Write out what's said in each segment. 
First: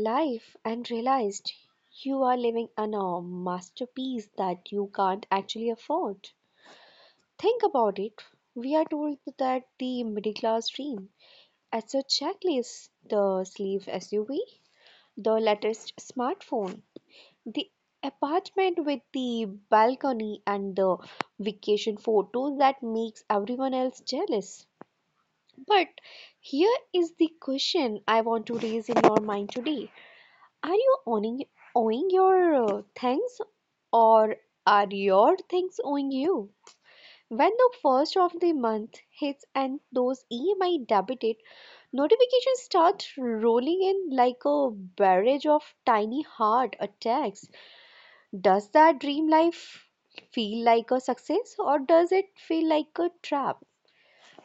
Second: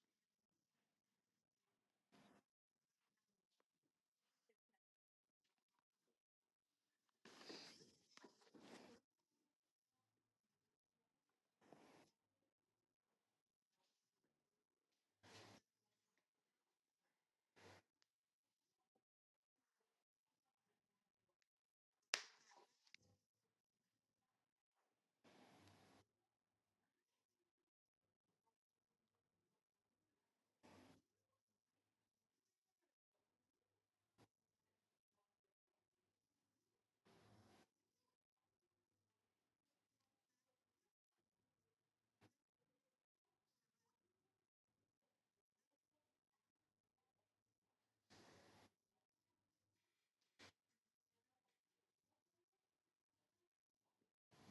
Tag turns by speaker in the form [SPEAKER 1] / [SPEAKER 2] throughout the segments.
[SPEAKER 1] life and realized you are living on a masterpiece that you can't actually afford? Think about it. We are told that the middle class dream as a checklist, the sleeve SUV, the latest smartphone, the apartment with the balcony, and the vacation photos that makes everyone else jealous. But here is the question I want to raise in your mind today. Are you owning owing your things or are your things owing you? When the first of the month hits and those EMI debited notifications start rolling in like a barrage of tiny heart attacks. Does that dream life feel like a success or does it feel like a trap?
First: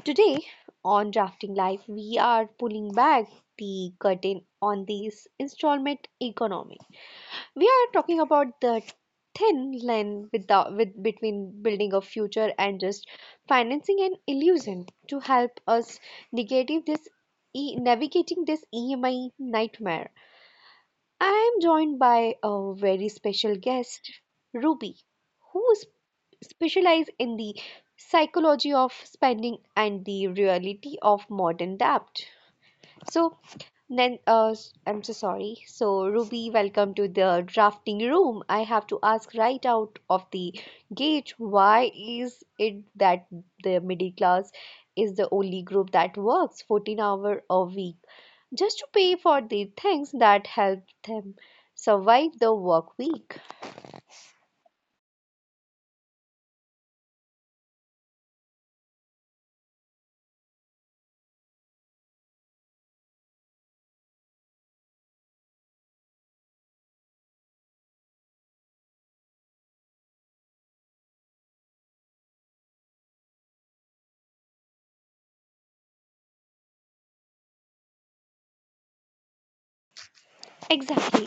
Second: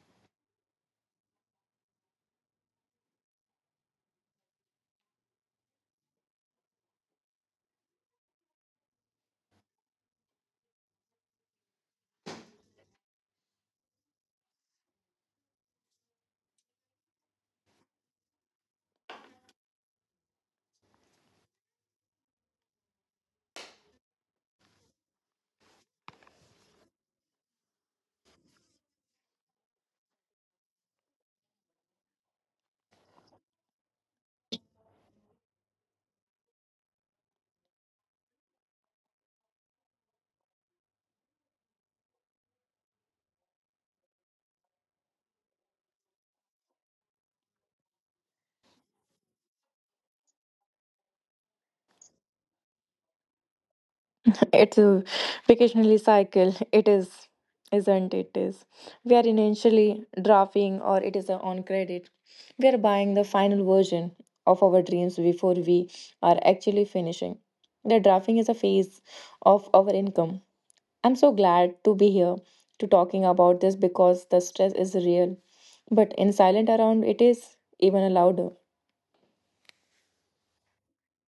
[SPEAKER 1] Today on Drafting Life, we are pulling back the curtain on this installment economy. We are talking about the thin line between building a future and just financing an illusion to help us negative this navigating this EMI nightmare. I am joined by a very special guest, Ruby, who is specializes in the psychology of spending and the reality of modern debt. So, I'm so sorry. So, Ruby, welcome to the drafting room. I have to ask right out of the gate, why is it that the middle class is the only group that works 14 hours a week just to pay for the things that help them survive the work week?
[SPEAKER 2] It's a vacationally cycle. It is, isn't it? Is, we are initially drafting, or it is a on credit. We are buying the final version of our dreams before we are actually finishing. The drafting is a phase of our income. I'm so glad to be here to talking about this because the stress is real, but in silent around it is even louder.
[SPEAKER 1] Exactly.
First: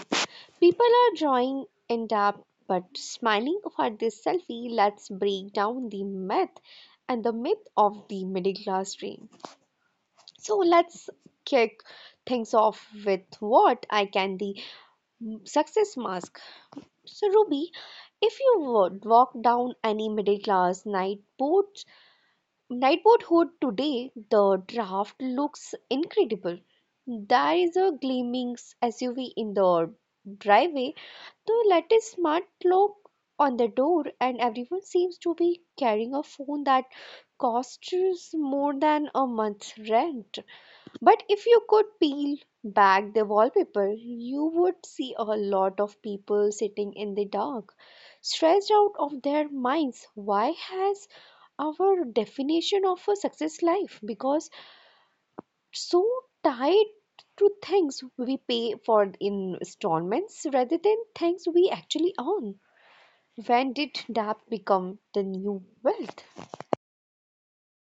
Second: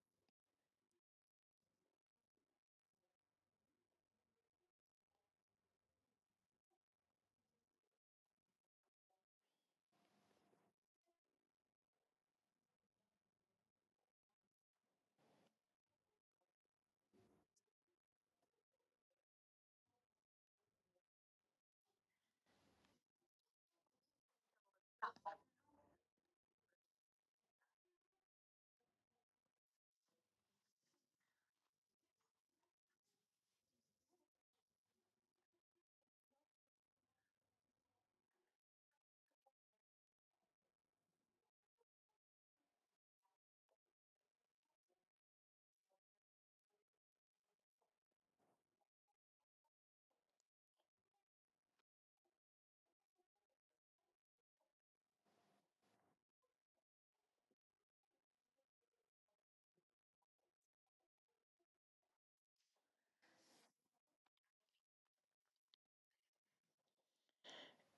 [SPEAKER 1] People are drawing in depth but smiling for this selfie. Let's break down the myth and the myth of the middle class dream. So let's kick things off with what I can the success mask. So Ruby, if you would walk down any middle class night boathood today, the draft looks incredible. There is a gleaming SUV in the driveway. The latest smart clock on the door, and everyone seems to be carrying a phone that costs more than a month's rent. But if you could peel back the wallpaper, you would see a lot of people sitting in the dark, stressed out of their minds. Why has our definition of a success life because so tied to things we pay for in installments rather than things we actually own? When did debt become the new wealth?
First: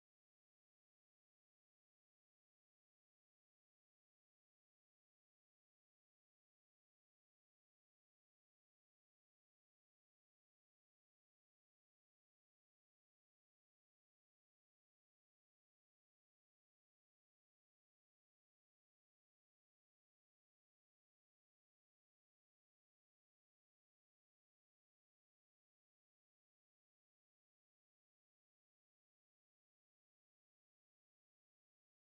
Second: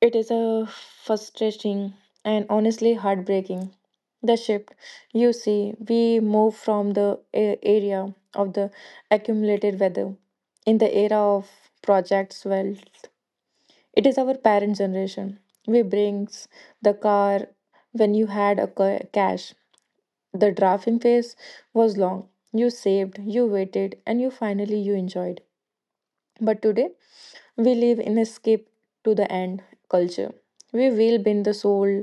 [SPEAKER 2] It is a frustrating and honestly heartbreaking. The shift, you see, we move from the area of the accumulated weather in the era of projects wealth. It is our parent generation. We brings the car when you had a cash. The drafting phase was long. You saved, you waited, and you finally you enjoyed. But today, we live in escape to the end culture. We will bend the soul,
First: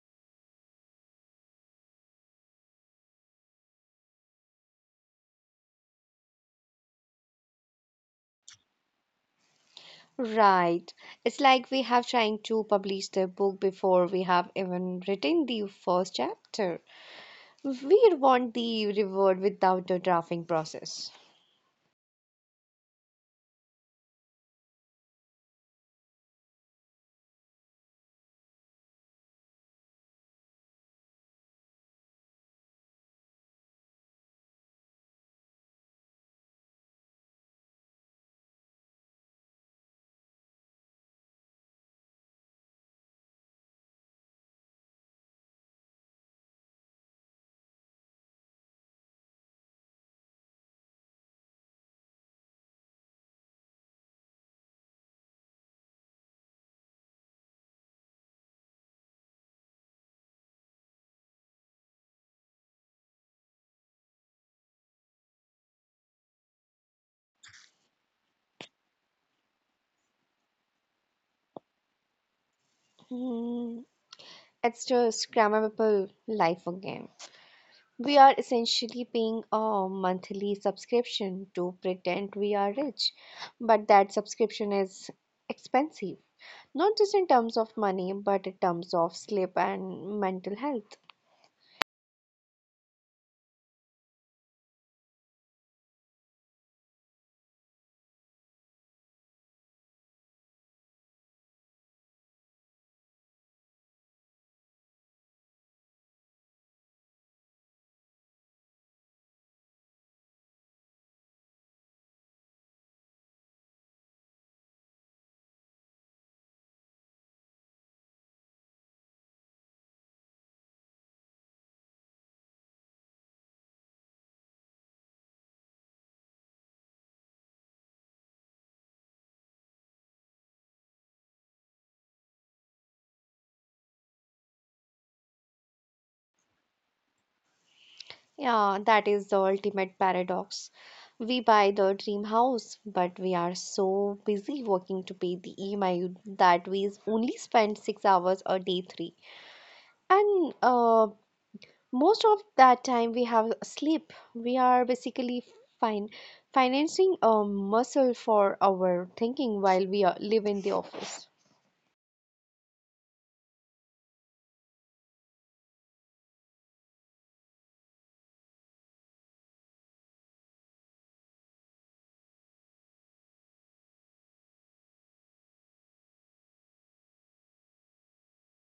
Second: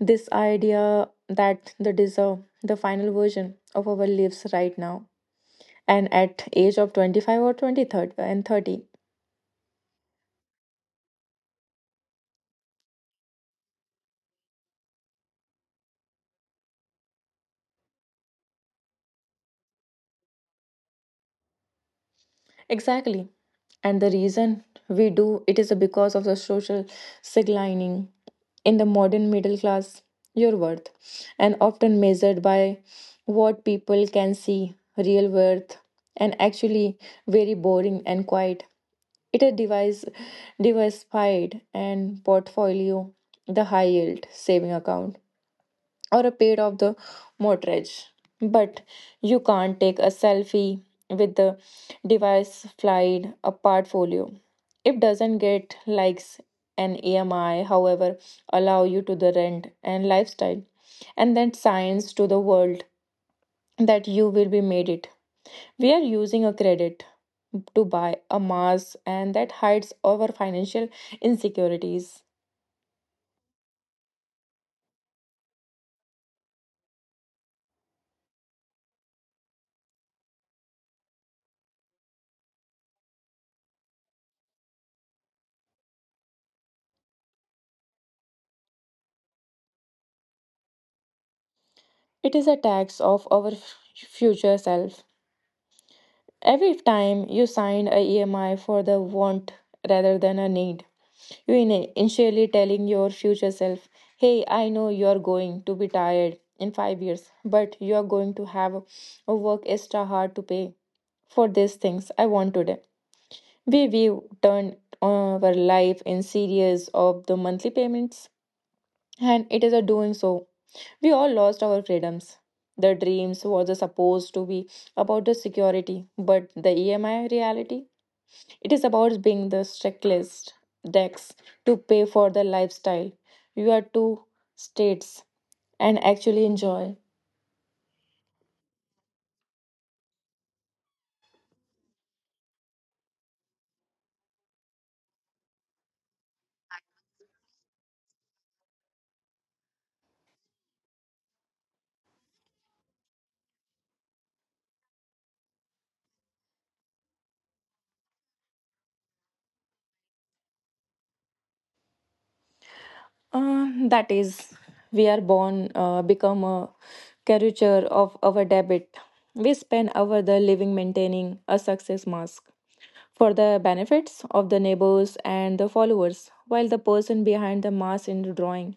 [SPEAKER 2] this idea that the deserve, the final version of our lives right now. And at age of 25 or 23rd and 30.
[SPEAKER 1] Right. It's like we have trying to publish the book before we have even written the first chapter. We want the reward without the drafting process.
[SPEAKER 2] Exactly. And the reason we do it is because of the social signaling in the modern middle class, your worth, and often measured by what people can see, real worth, and actually very boring and quiet. It a device diversified and portfolio, the high yield saving account, or a paid off the mortgage. But you can't take a selfie with the device, diversified a portfolio. It doesn't get likes, and EMI, however, allow you to the rent and lifestyle, and then signs to the world that you will be made it. We are using a credit to buy a mask, and that hides our financial insecurities.
[SPEAKER 1] Hmm, it's just grammable life again. We are essentially paying a monthly subscription to pretend we are rich, but that subscription is expensive. Not just in terms of money, but in terms of sleep and mental health.
[SPEAKER 2] It is a tax of our future self. Every time you sign a EMI for the want rather than a need, you in initially telling your future self, "Hey, I know you are going to be tired in 5 years, but you are going to have a work extra hard to pay for these things I want today." We turn our life in series of the monthly payments, and it is a doing so. We all lost our freedoms. The dreams was supposed to be about the security, but the EMI reality, it is about being the checklist decks to pay for the lifestyle. You are two states and actually enjoy.
[SPEAKER 1] Yeah, that is the ultimate paradox. We buy the dream house, but we are so busy working to pay the EMI that we only spend six hours a day three. And most of that time we have sleep. We are basically fine financing a muscle for our thinking while we are, live in the office.
[SPEAKER 2] That is, we are born become a caricature of our debit. We spend our the living maintaining a success mask for the benefits of the neighbors and the followers, while the person behind the mask in the drawing.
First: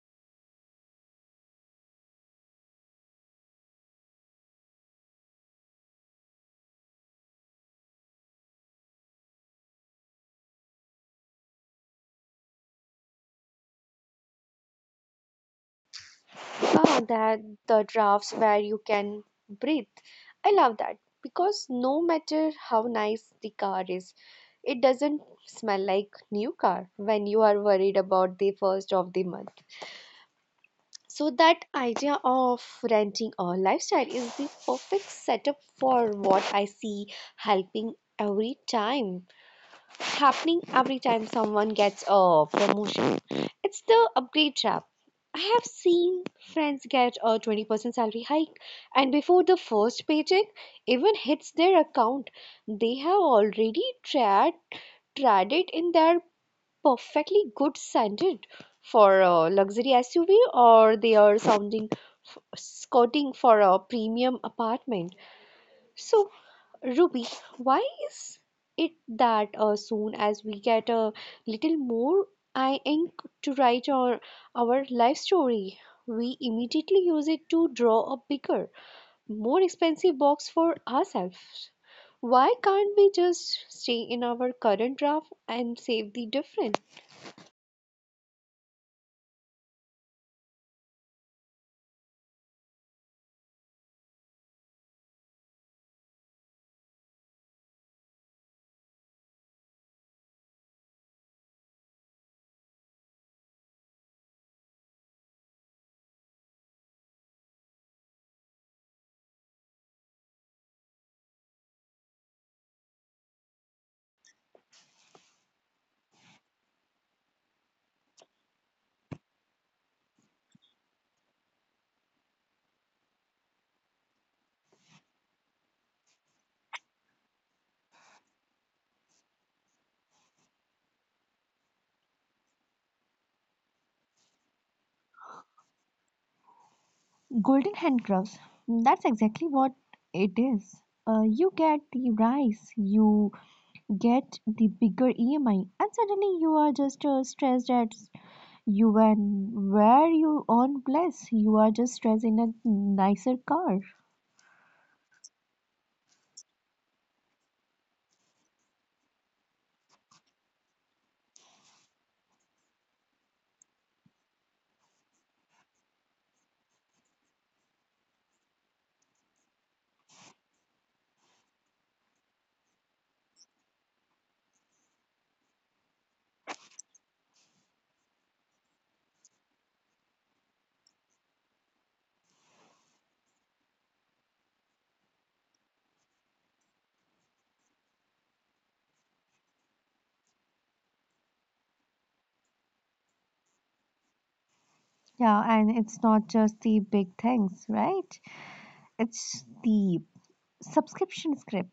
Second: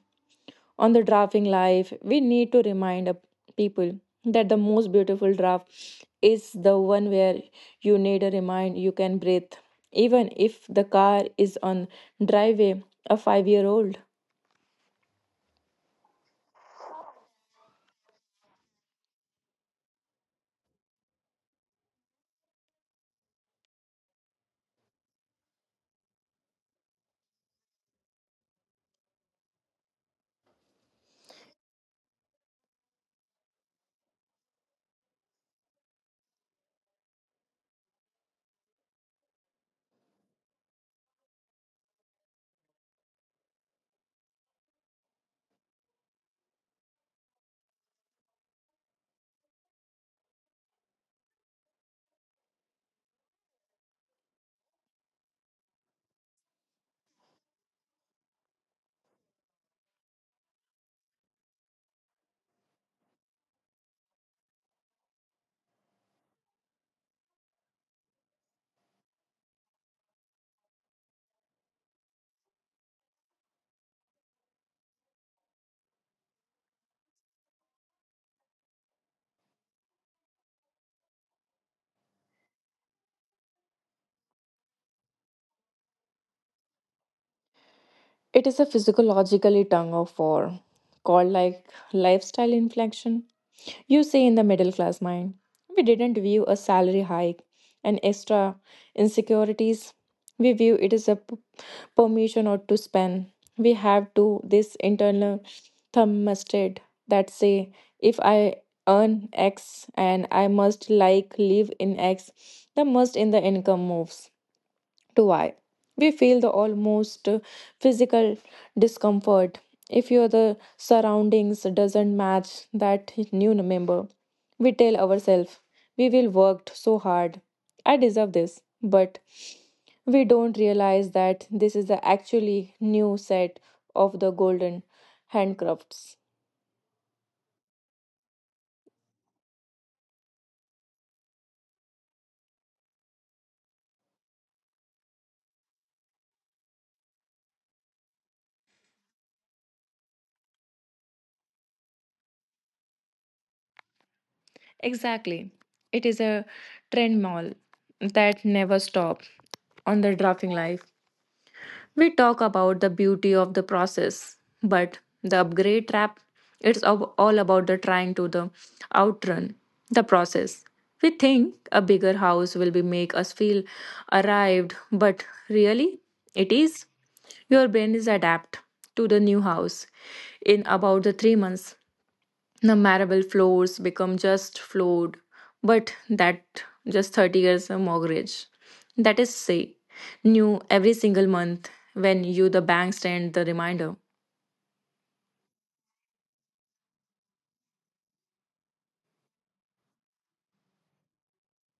[SPEAKER 2] On the drafting life, we need to remind a people that the most beautiful draft is the one where you need a remind you can breathe. Even if the car is on driveway, a 5 year old.
[SPEAKER 1] Ah, that the drafts where you can breathe. I love that because no matter how nice the car is, it doesn't smell like new car when you are worried about the first of the month. So that idea of renting a lifestyle is the perfect setup for what I see helping every time happening every time someone gets a promotion. It's the upgrade trap. I have seen friends get a 20% salary hike, and before the first paycheck even hits their account, they have already tried, tried it in their perfectly good standard for a luxury SUV or they are sounding scouting for a premium apartment. So Ruby, why is it that soon as we get a little more I ink to write our life story, we immediately use it to draw a bigger, more expensive box for ourselves? Why can't we just stay in our current draft and save the difference?
[SPEAKER 2] It is a physiologically tongue of war called like lifestyle inflection. You say in the middle class mind, we didn't view a salary hike and extra insecurities. We view it as a permission or to spend. We have to this internal thermostat that say, if I earn X and I must like live in X, the must in the income moves to why we feel the almost physical discomfort if your the surroundings doesn't match that new member. We tell ourselves we will worked so hard, I deserve this, but we don't realize that this is the actually new set of the golden handcrafts.
[SPEAKER 1] Golden handcuffs. That's exactly what it is. You get the rice, you get the bigger EMI, and suddenly you are just stressed at you and where you own place. You are just stressed in a nicer car.
[SPEAKER 2] Exactly. It is a trend mall that never stop. On the drafting life, we talk about the beauty of the process, but the upgrade trap, it's all about the trying to the outrun the process. We think a bigger house will be make us feel arrived, but really it is. Your brain is adapt to the new house in about the 3 months. The marble floors become just floored, but that just 30 years a mortgage that is say new every single month when you the bank send the reminder.
[SPEAKER 1] Yeah, and it's not just the big things, right? It's the subscription script,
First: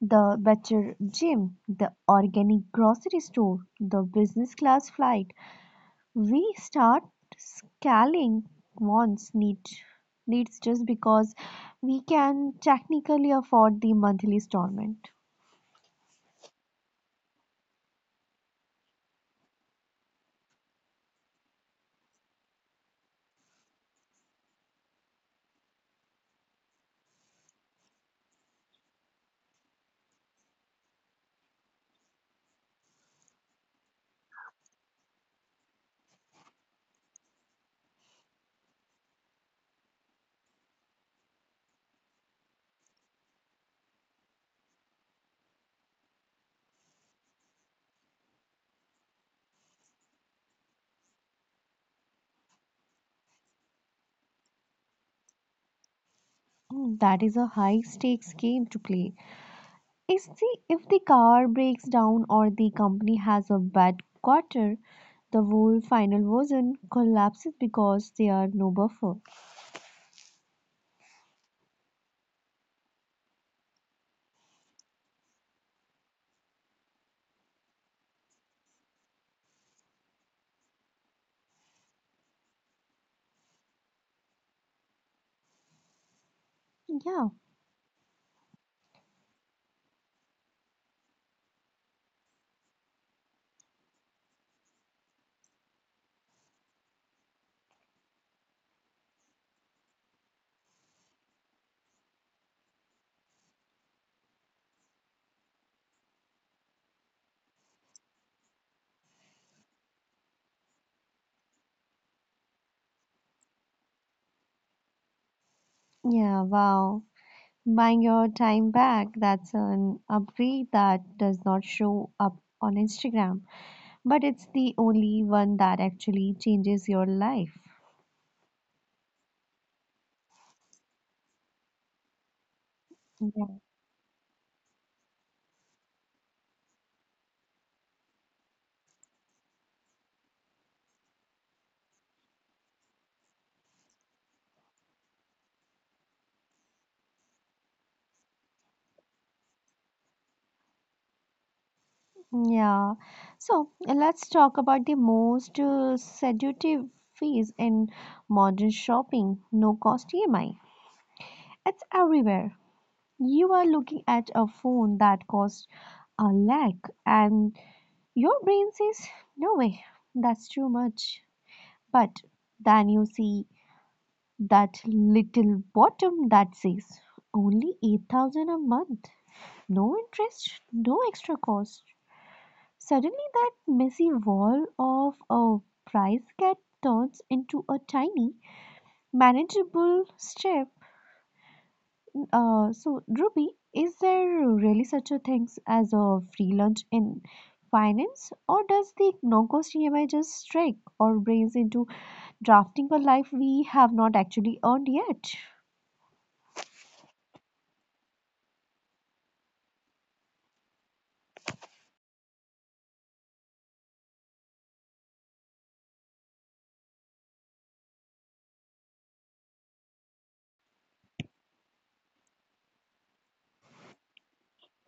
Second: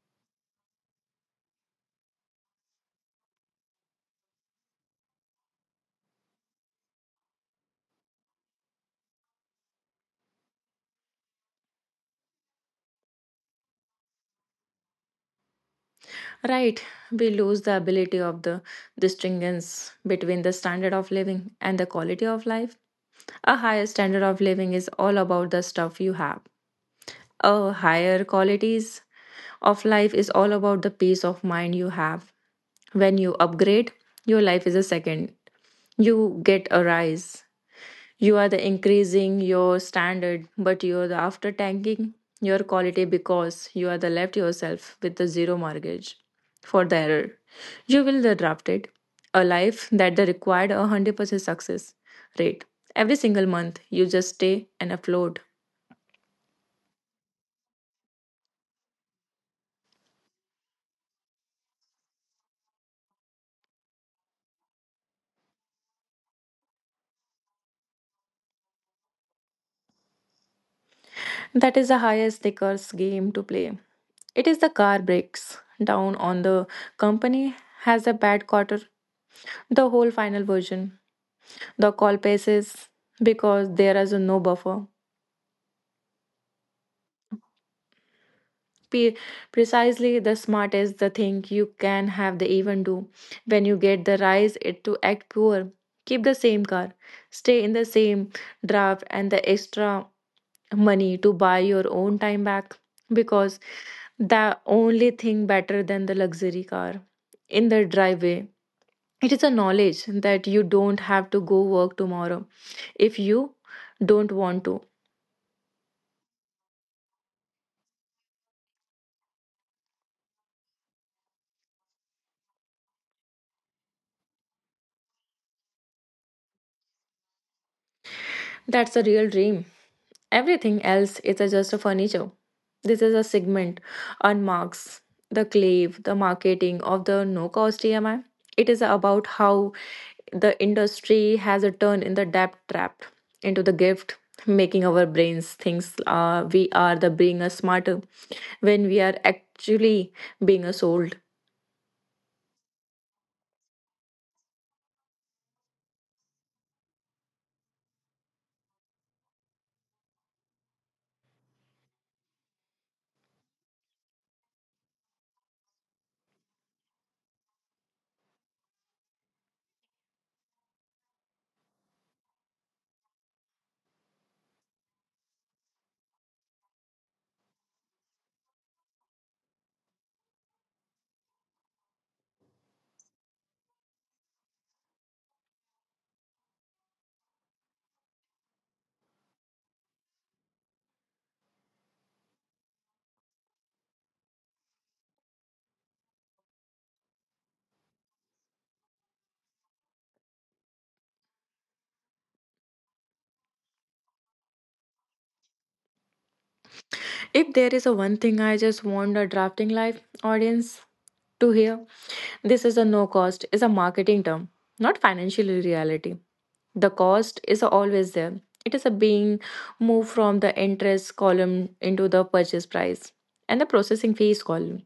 [SPEAKER 1] the better gym, the organic grocery store, the business class flight. We start scaling once need needs just because we can technically afford the monthly installment.
[SPEAKER 2] Right, we lose the ability of the distinguence between the standard of living and the quality of life. A higher standard of living is all about the stuff you have. A higher qualities of life is all about the peace of mind you have. When you upgrade, your life is a second. You get a rise. You are the increasing your standard, but you are the after tanking your quality because you are the left yourself with the zero mortgage for the error. You will the drafted a life that the required 100% success rate. Every single month, you just stay and afloat.
[SPEAKER 1] Mm, that is a high stakes game to play. Is the if the car breaks down or the company has a bad quarter, the whole final version collapses because there are no buffer.
[SPEAKER 2] That is the highest stakes game to play. It is the car breaks down on the company has a bad quarter, the whole final version. The call passes because there is no buffer.
[SPEAKER 1] Yeah,
[SPEAKER 2] P- Precisely the smartest the thing you can have the even do. When you get the rise it to act poor. Keep the same car, stay in the same draft, and the extra money to buy your own time back, because the only thing better than the luxury car in the driveway, it is a knowledge that you don't have to go work tomorrow if you don't want to.
[SPEAKER 1] yeah, wow. Buying your time back, that's an upgrade that does not show up on Instagram, but it's the only one that actually changes your life.
[SPEAKER 2] That's a real dream. Everything else is a just a furniture. This is a
[SPEAKER 1] Yeah.
[SPEAKER 2] segment on marks the clave the marketing of the no cost emi. It is about how the industry has a turn in the debt trap into the gift, making our brains think we are the being a smarter when we are actually being a sold.
[SPEAKER 1] Yeah. So let's talk about the most seductive phase in modern shopping, no cost EMI. It's everywhere. You are looking at a phone that costs a lakh, and your brain says, no way, that's too much. But then you see that little bottom that says only 8,000 a month. No interest, no extra cost. Suddenly, that messy wall of a price cat turns into a tiny, manageable step. So, Ruby, is there really such a thing as a free lunch in finance, or does the no-cost EMI just strike our brains into drafting a life we have not actually earned yet?
[SPEAKER 2] If there is a one thing I just want a drafting live audience to hear, this is a no cost is a marketing term, not financial reality. The cost is always there. It is a being moved from the interest column into the purchase price and the processing fees column.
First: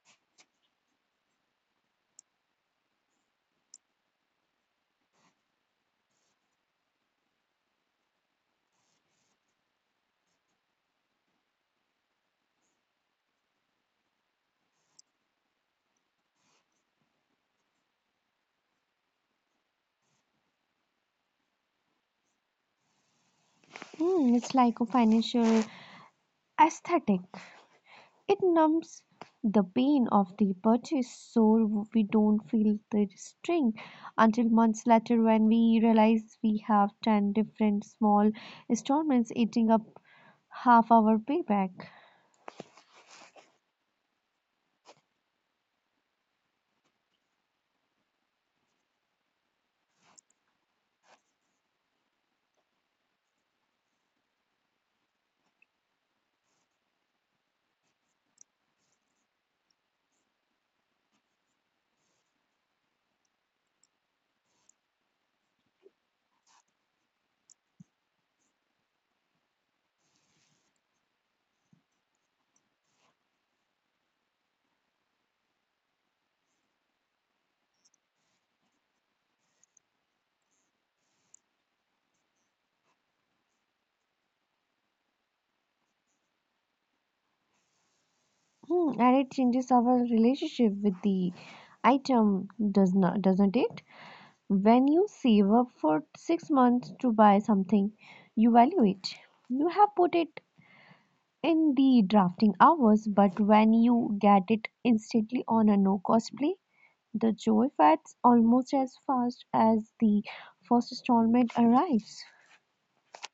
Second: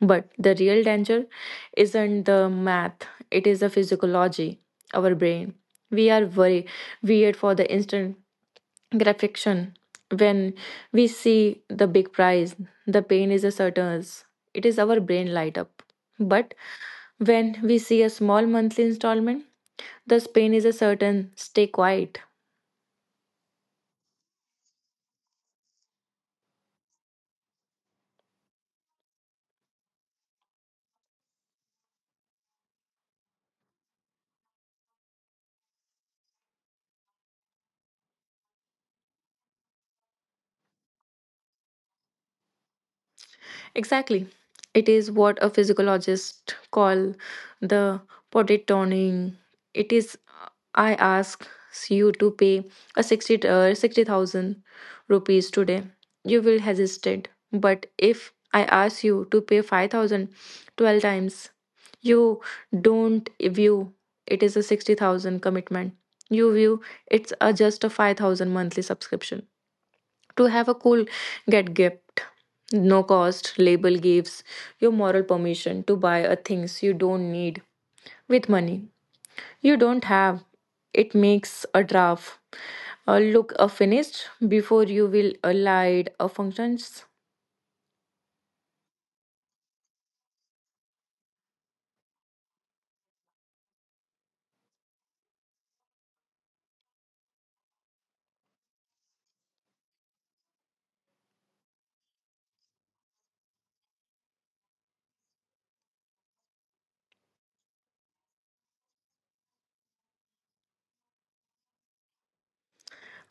[SPEAKER 2] But the real danger isn't the math, it is the physiology, our brain. We are very weird for the instant great friction. When we see the big prize, the pain is a certain. It is our brain light up. But when we see a small monthly installment, the pain is a certain. Stay quiet.
[SPEAKER 1] Hmm, it's like a financial aesthetic. It numbs the pain of the purchase so we don't feel the sting until months later when we realize we have 10 different small installments eating up half our payback.
[SPEAKER 2] Exactly. It is what a physiologist call the potty. It is, I ask you to pay a 60 uh, 60,000 rupees today, you will hesitate. But if I ask you to pay 5,000 12 times, you don't view it is a 60,000 commitment. You view it's a just a 5,000 monthly subscription. To have a cool get gift, no cost label gives you moral permission to buy a things you don't need with money you don't have. It makes a draft look finished before you will allied functions.
[SPEAKER 1] Hmm, and it changes our relationship with the item, doesn't it? When you save up for six months to buy something, you value it. You have put it in the drafting hours, but when you get it instantly on a no cost play, the joy fades almost as fast as the first installment arrives.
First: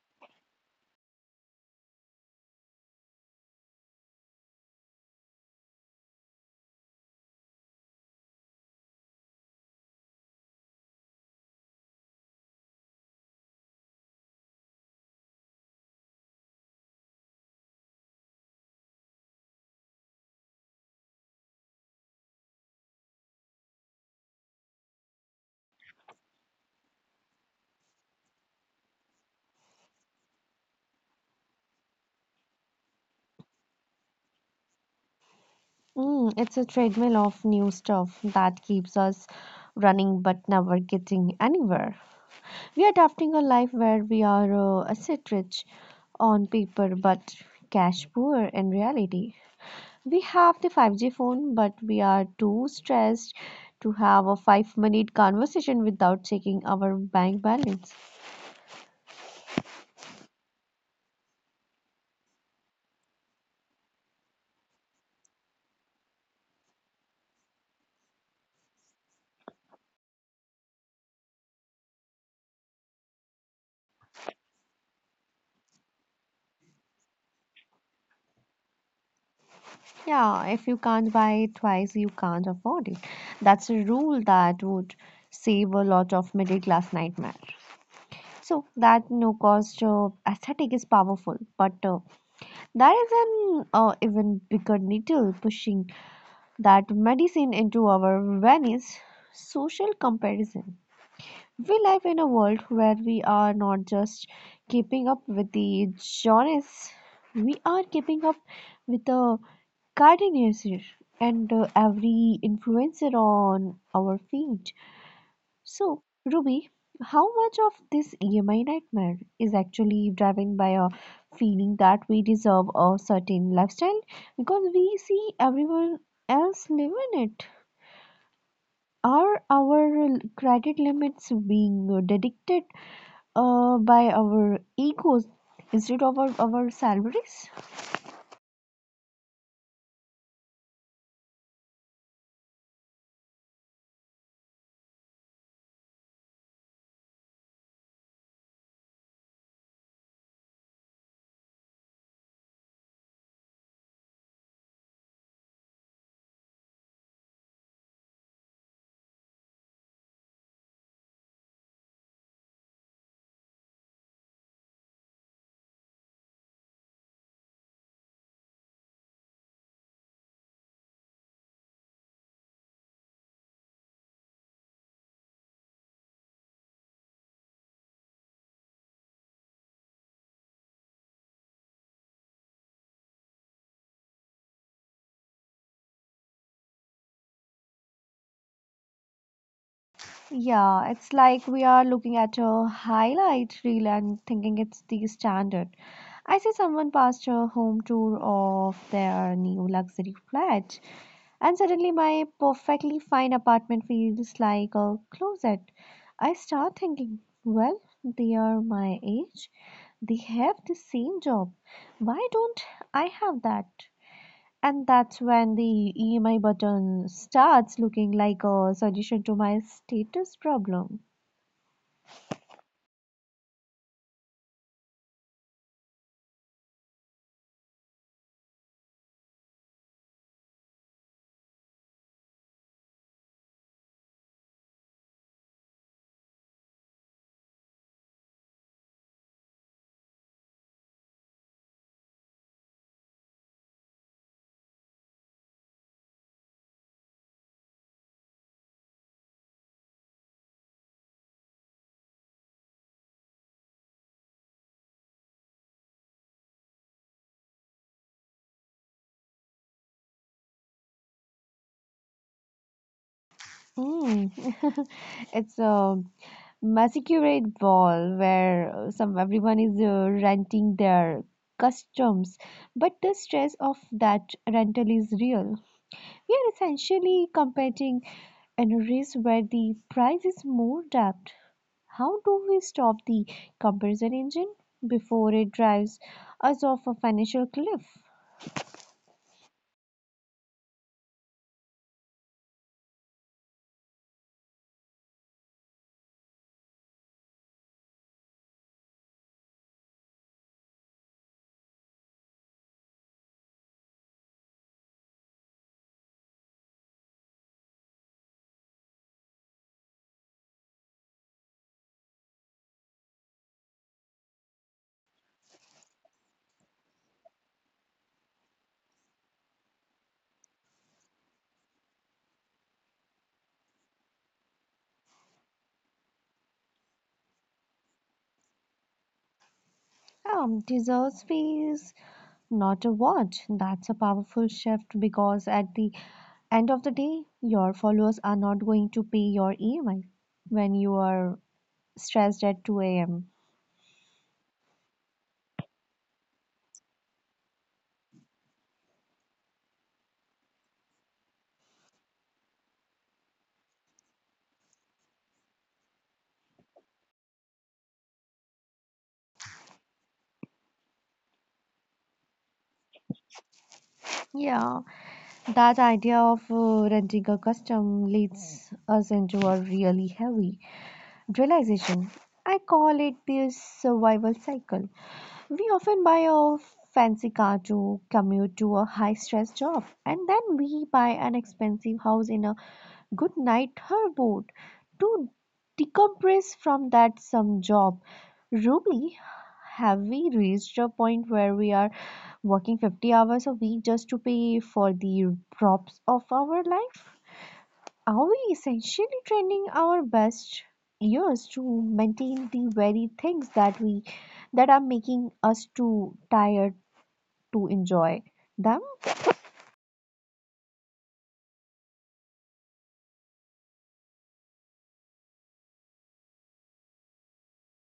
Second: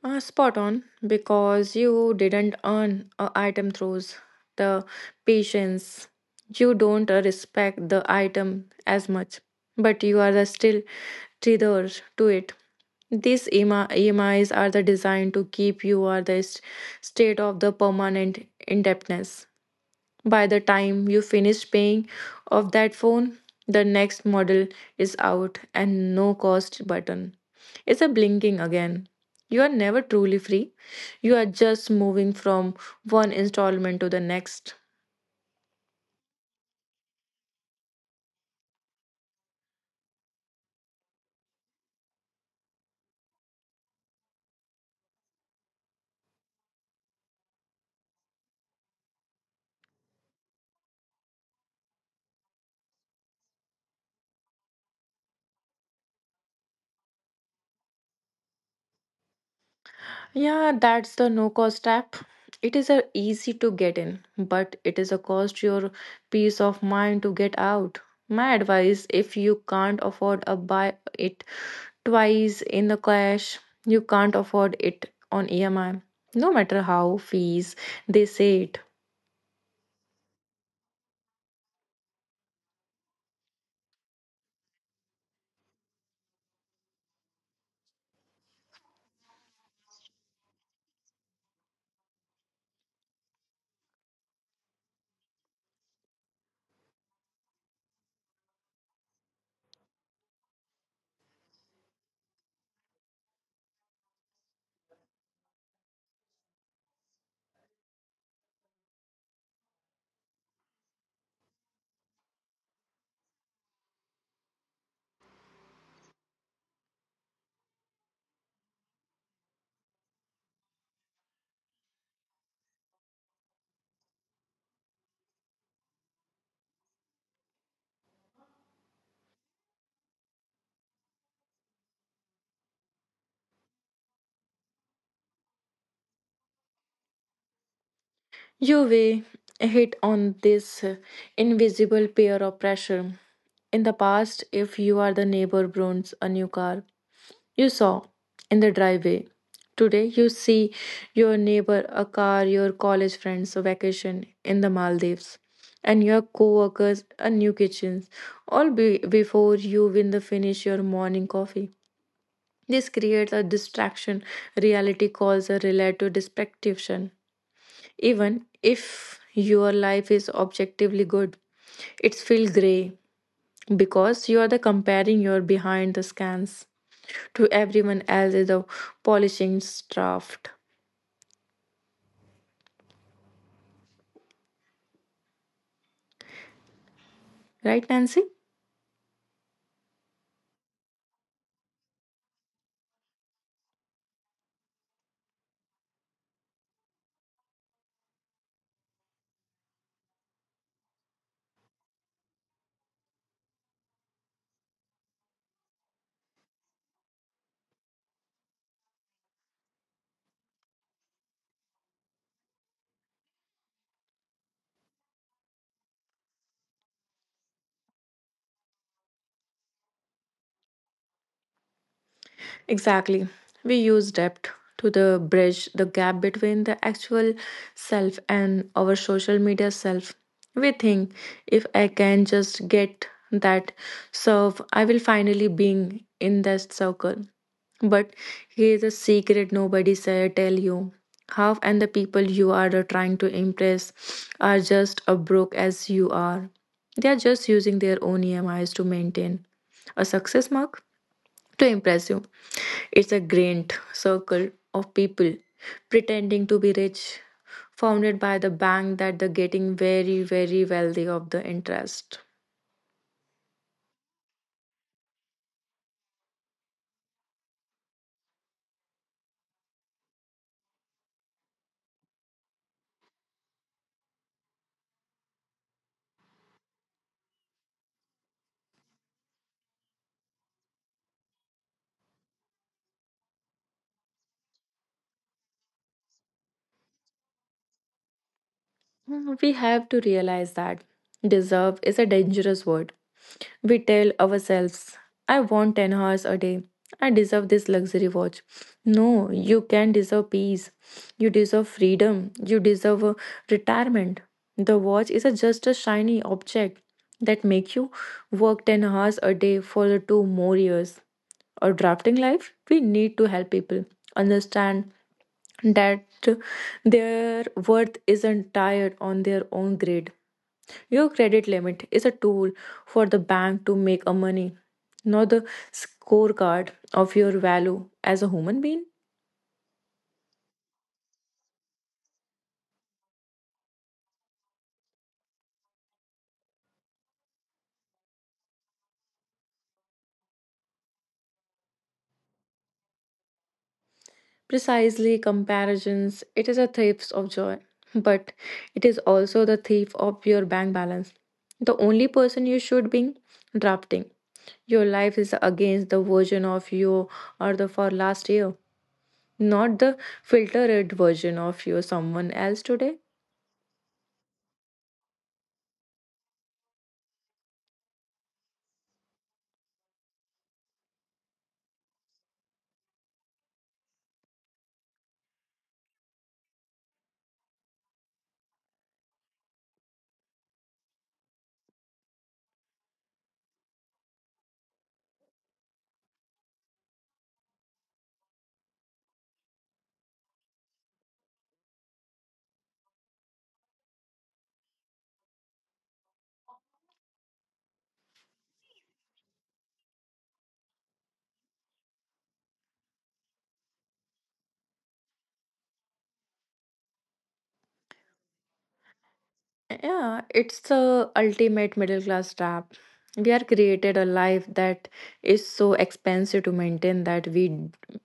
[SPEAKER 2] Spot on because you didn't earn a item throws the patience. You don't respect the item as much, but you are the still tethered to it. These EMIs are the designed to keep you are the state of the permanent indebtedness. By the time you finish paying off that phone, the next model is out and no cost button. It's a blinking again. You are never truly free. You are just moving from one installment to the next.
[SPEAKER 1] Mm, it's a treadmill of new stuff that keeps us running but never getting anywhere. We are drafting a life where we are asset rich on paper but cash poor in reality. We have the 5G phone, but we are too stressed to have a five-minute conversation without checking our bank balance.
[SPEAKER 2] Yeah, that's the no cost app. It is a easy to get in, but it is a cost your peace of mind to get out. My advice, if you can't afford a buy it twice in the cash, you can't afford it on EMI. No matter how fees they say it.
[SPEAKER 1] Yeah, if you can't buy it twice, you can't afford it. That's a rule that would save a lot of middle class nightmare. So, that no cost aesthetic is powerful, but there is an even bigger needle pushing that medicine into our veins social comparison. We live in a world where we are not just keeping up with the Joneses, we are keeping up with the Kardashians and every influencer on our feed. So, Ruby, how much of this EMI nightmare is actually driven by a feeling that we deserve a certain lifestyle because we see everyone else living it? Are our credit limits being dictated by our egos instead of our salaries.
[SPEAKER 2] You will hit on this invisible pair of pressure. In the past, if you are the neighbor browns a new car, you saw in the driveway. Today, you see your neighbor a car, your college friends a vacation in the Maldives, and your co-workers a new kitchen all before you win the finish your morning coffee. This creates a distraction reality calls a relative dispersion. Even if your life is objectively good, it's feel grey because you are the comparing your behind the scans to everyone else is a polishing draft. Right, Nancy?
[SPEAKER 1] Yeah, it's like we are looking at a highlight reel and thinking it's the standard. I see someone passed a home tour of their new luxury flat, and suddenly my perfectly fine apartment feels like a closet. I start thinking, well, they are my age, they have the same job. Why don't I have that? And that's when the EMI button starts looking like a solution to my status problem.
[SPEAKER 2] Exactly. We use depth to the bridge the gap between the actual self and our social media self. We think if I can just get that serve, I will finally being in that circle. But here's a secret nobody say tell you. Half and the people you are trying to impress are just a broke as you are. They are just using their own EMIs to maintain a success mark to impress you. It's a grand circle of people pretending to be rich, founded by the bank that they're getting very, very wealthy of the interest.
[SPEAKER 1] Mm. It's a masquerade ball where some everyone is renting their customs, but the stress of that rental is real. We are essentially competing in a race where the prize is more depth. How do we stop the comparison engine before it drives us off a financial cliff?
[SPEAKER 2] Hmm, we have to realize that deserve is a dangerous word. We tell ourselves, I want 10 hours a day. I deserve this luxury watch. No, you can deserve peace. You deserve freedom. You deserve a retirement. The watch is a, just a shiny object that makes you work 10 hours a day for the two more years. Or drafting life, we need to help people understand that their worth isn't tied on their own grade your credit limit is a tool for the bank to make a money, not the scorecard of your value as a human being.
[SPEAKER 1] Deserves fees, not a what. That's a powerful shift because at the end of the day, your followers are not going to pay your EMI when you are stressed at 2 a.m.
[SPEAKER 2] Precisely, comparisons, it is a thief of joy, but it is also the thief of your bank balance. The only person you should be drafting your life is against the version of you or the for last year, not the filtered version of you someone else today.
[SPEAKER 1] Yeah. That idea of renting a custom leads us into a really heavy realization. I call it the survival cycle. We often buy a fancy car to commute to a high stress job, and then we buy an expensive house in a good night Herbert. To decompress from that some job. Ruby, have we reached a point where we are working 50 hours a week just to pay for the props of our life? Are we essentially training our best years to maintain the very things that are making us too tired to enjoy them?
[SPEAKER 2] Yeah, it's the ultimate middle class trap. We are created a life that is so expensive to maintain that we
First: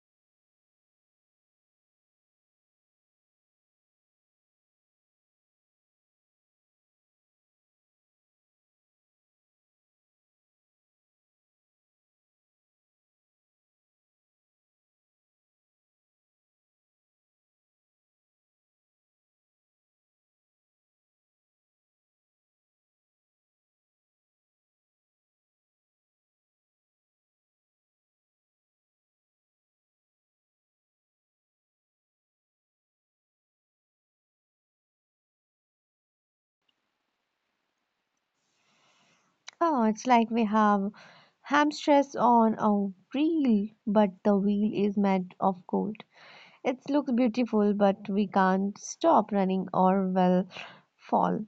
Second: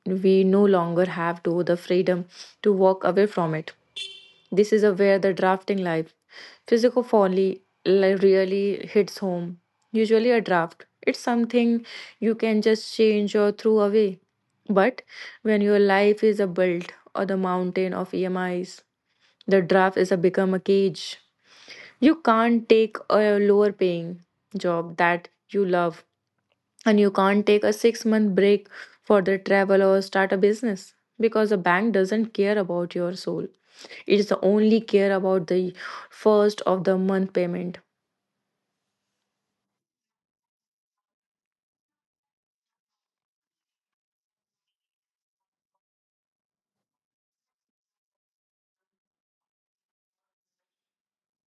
[SPEAKER 2] we no longer have to the freedom to walk away from it. This is a where the drafting life, physical really hits home. Usually a draft, it's something you can just change or throw away. But when your life is a build or the mountain of EMIs, the draft is a become a cage. You can't take a lower paying job that you love and you can't take a 6-month break for the travel or start a business because the bank doesn't care about your soul. It is only care about the first of the month payment.
[SPEAKER 1] Oh, it's like we have hamstress on a wheel, but the wheel is made of gold. It looks beautiful, but we can't stop running or will fall.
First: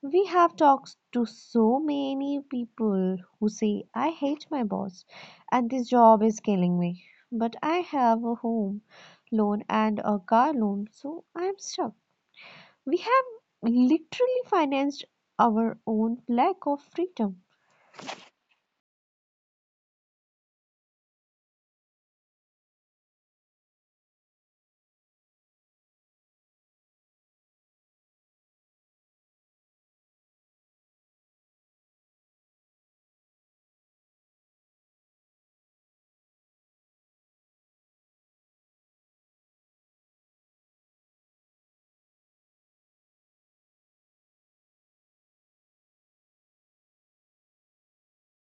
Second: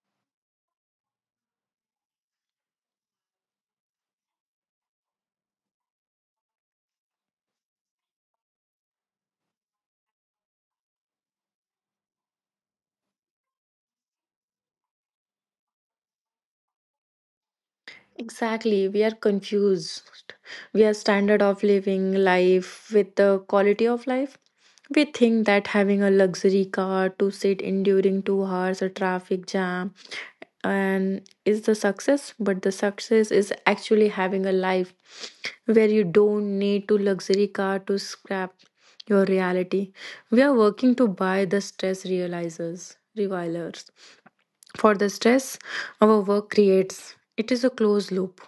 [SPEAKER 1] We have talked to so many people who say, I hate my boss and this job is killing me. But I have a home loan and a car loan, so I'm stuck. We have literally financed our own lack of freedom.
[SPEAKER 2] Exactly, we are confused. We are standard of living life with the quality of life. We think that having a luxury car to sit in during 2 hours a traffic jam and is the success, but the success is actually having a life where you don't need to luxury car to scrap your reality. We are working to buy the stress realizers, revilers for the stress our work creates. It is a closed loop.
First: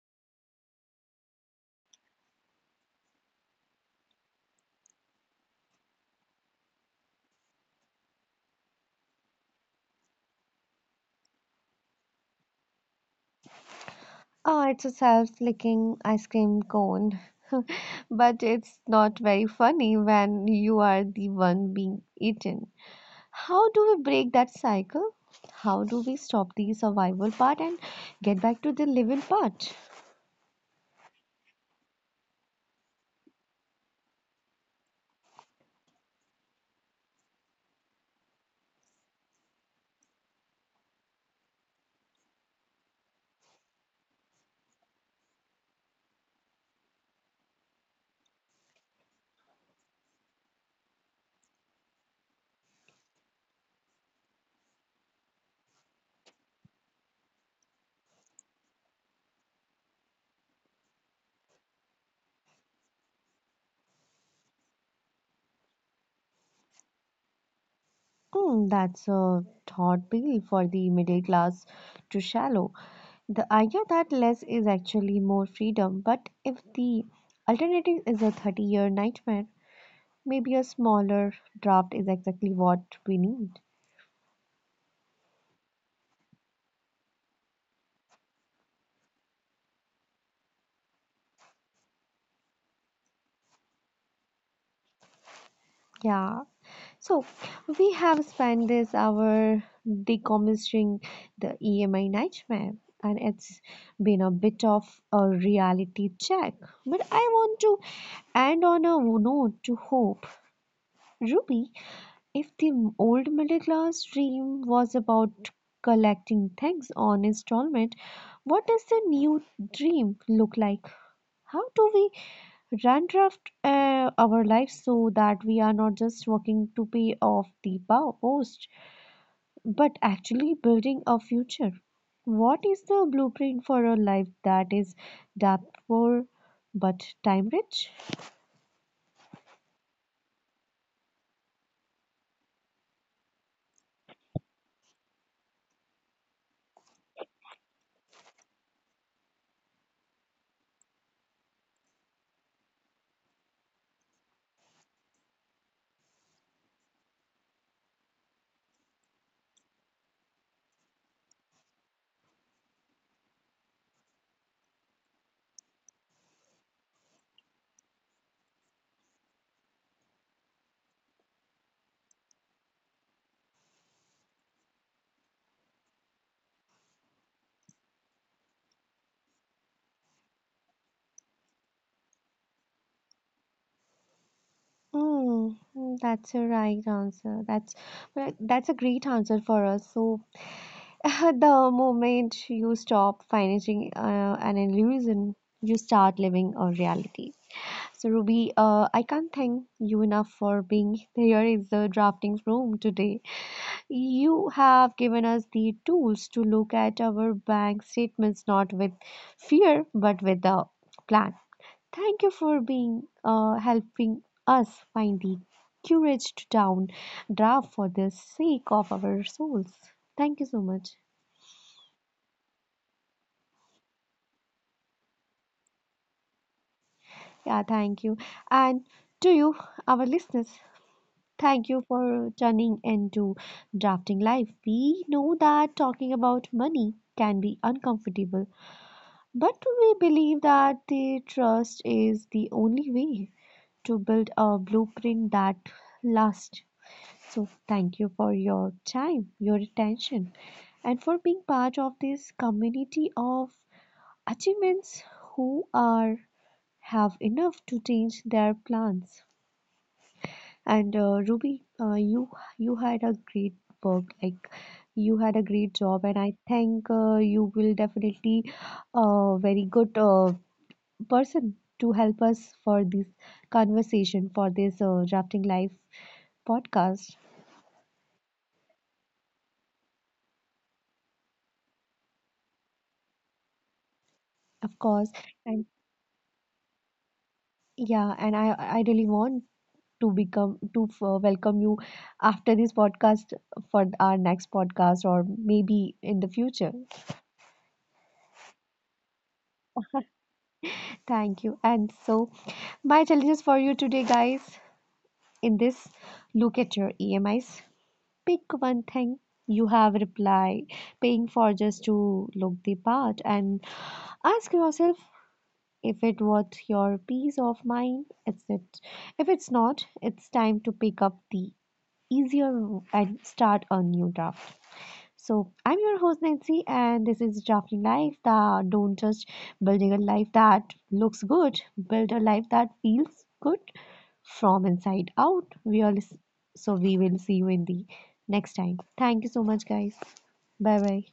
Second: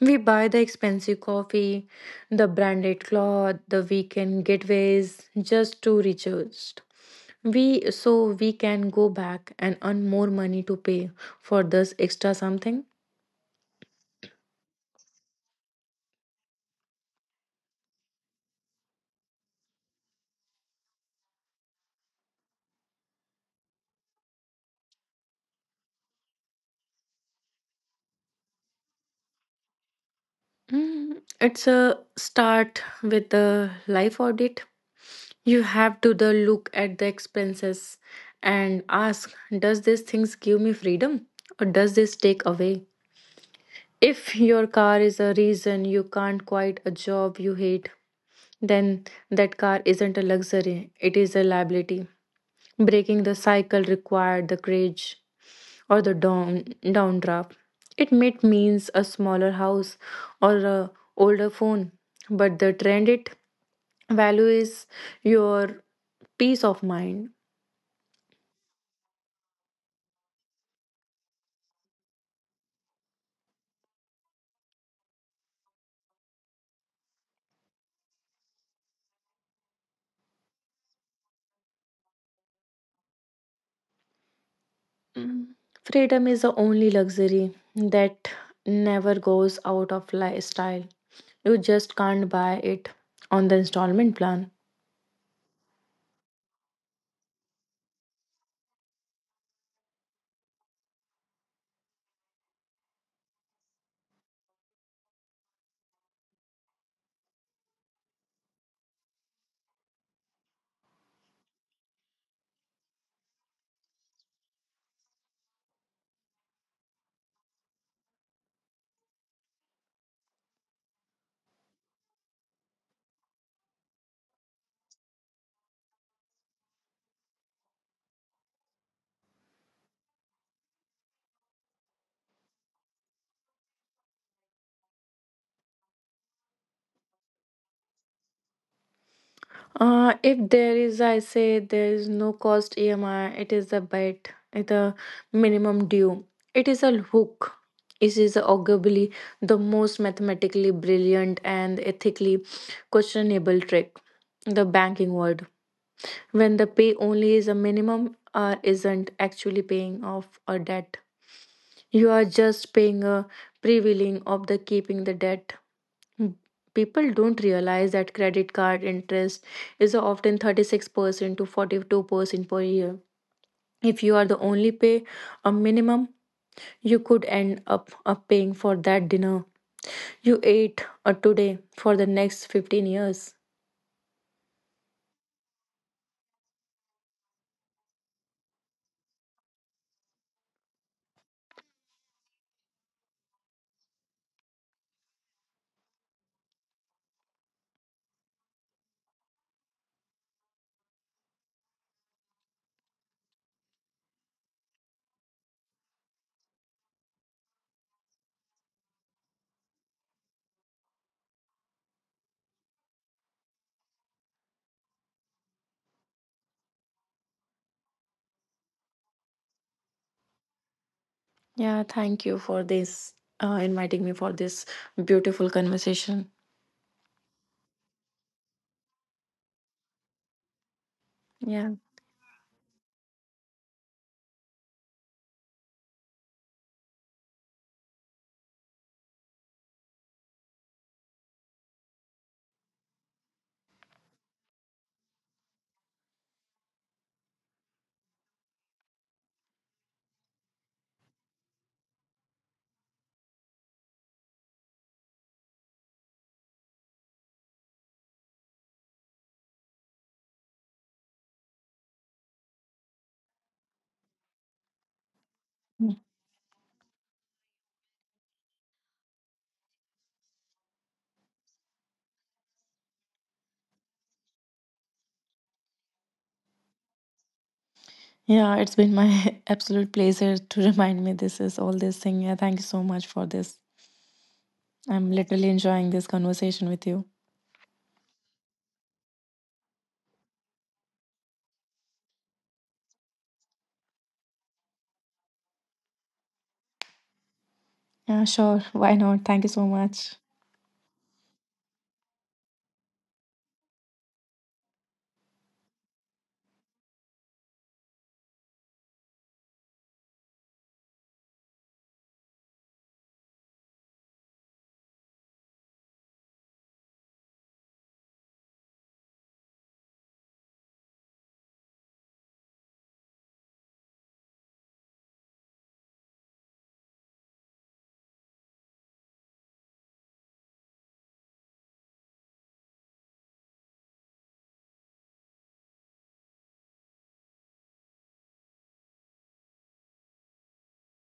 [SPEAKER 2] We buy the expensive coffee, the branded cloth, the weekend getaways just to recharge. We so we can go back and earn more money to pay for this extra something.
[SPEAKER 1] Oh, it's a self-licking ice cream cone. But it's not very funny when you are the one being eaten. How do we break that cycle? How do we stop the survival part and get back to the living part?
[SPEAKER 2] Mm, it's a start with the life audit. You have to the look at the expenses and ask, does these things give me freedom or does this take away? If your car is a reason you can't quit a job you hate, then that car isn't a luxury, it is a liability. Breaking the cycle required the courage or the downdraft. It might means a smaller house or a older phone, but the trend it value is your peace of mind.
[SPEAKER 1] Hmm, that's a thought pill for the middle class to shallow. The idea that less is actually more freedom, but if the alternative is a 30-year nightmare, maybe a smaller draft is exactly what we need.
[SPEAKER 2] Mm, freedom is the only luxury that never goes out of lifestyle. You just can't buy it on the installment plan.
[SPEAKER 1] Yeah, so we have spent this hour decommissioning the EMI nightmare, and it's been a bit of a reality check. But I want to end on a note to hope. Ruby, if the old middle class dream was about collecting things on installment, what does the new dream look like? How do we Dandruff our lives so that we are not just working to pay off the post, but actually building a future. What is the blueprint for a life that is dapper but time rich?
[SPEAKER 2] If there is, I say there is no cost EMI, it is a bet, the minimum due. It is a hook. It is arguably the most mathematically brilliant and ethically questionable trick, the banking world. When the pay only is a minimum or isn't actually paying off a debt. You are just paying a prevailing of the keeping the debt. People don't realize that credit card interest is often 36% to 42% per year. If you are the only pay a minimum, you could end up paying for that dinner you ate today for the next 15 years.
[SPEAKER 1] That's a right answer. That's a great answer for us. So the moment you stop financing an illusion, you start living a reality. So, Ruby, I can't thank you enough for being here in the drafting room today. You have given us the tools to look at our bank statements not with fear but with a plan. Thank you for being helping us find the courage to down draft for the sake of our souls. Thank you so much.
[SPEAKER 2] Yeah, thank you for this, inviting me for this beautiful conversation.
[SPEAKER 1] Yeah, thank you. And to you, our listeners, thank
[SPEAKER 2] Yeah.
[SPEAKER 1] you for turning into drafting life. We know that talking about money can be uncomfortable, but we believe that the trust is the only way to build a blueprint that lasts. So, thank you for your time, your attention, and for being part of this community of achievements who are have enough to change their plans. And Ruby, you had a great work, like you had a great job, and I think you will definitely a very good person to help us for this conversation for this drafting life podcast,
[SPEAKER 2] Yeah, it's been my absolute pleasure to remind me this is all this thing. Yeah, thank you so much for this.
[SPEAKER 1] of course.
[SPEAKER 2] I'm literally
[SPEAKER 1] And
[SPEAKER 2] enjoying this conversation with you.
[SPEAKER 1] yeah, and I really want to become to welcome you after this podcast for our next podcast or maybe in the future.
[SPEAKER 2] Yeah, sure. Why not? Thank you so much.
[SPEAKER 1] Thank you. And so, my challenges for you today, guys, in this look at your EMIs. Pick one thing you have reply paying for just to look the part and ask yourself if it worth your peace of mind is it if it's not it's time to pick up the easier and start a new draft. So, I'm your host Nancy, and this is Drafting Life. The don't just building a life that looks good, build a life that feels good from inside out. We all, so we will see you in the next time. Thank you so much, guys. Bye bye.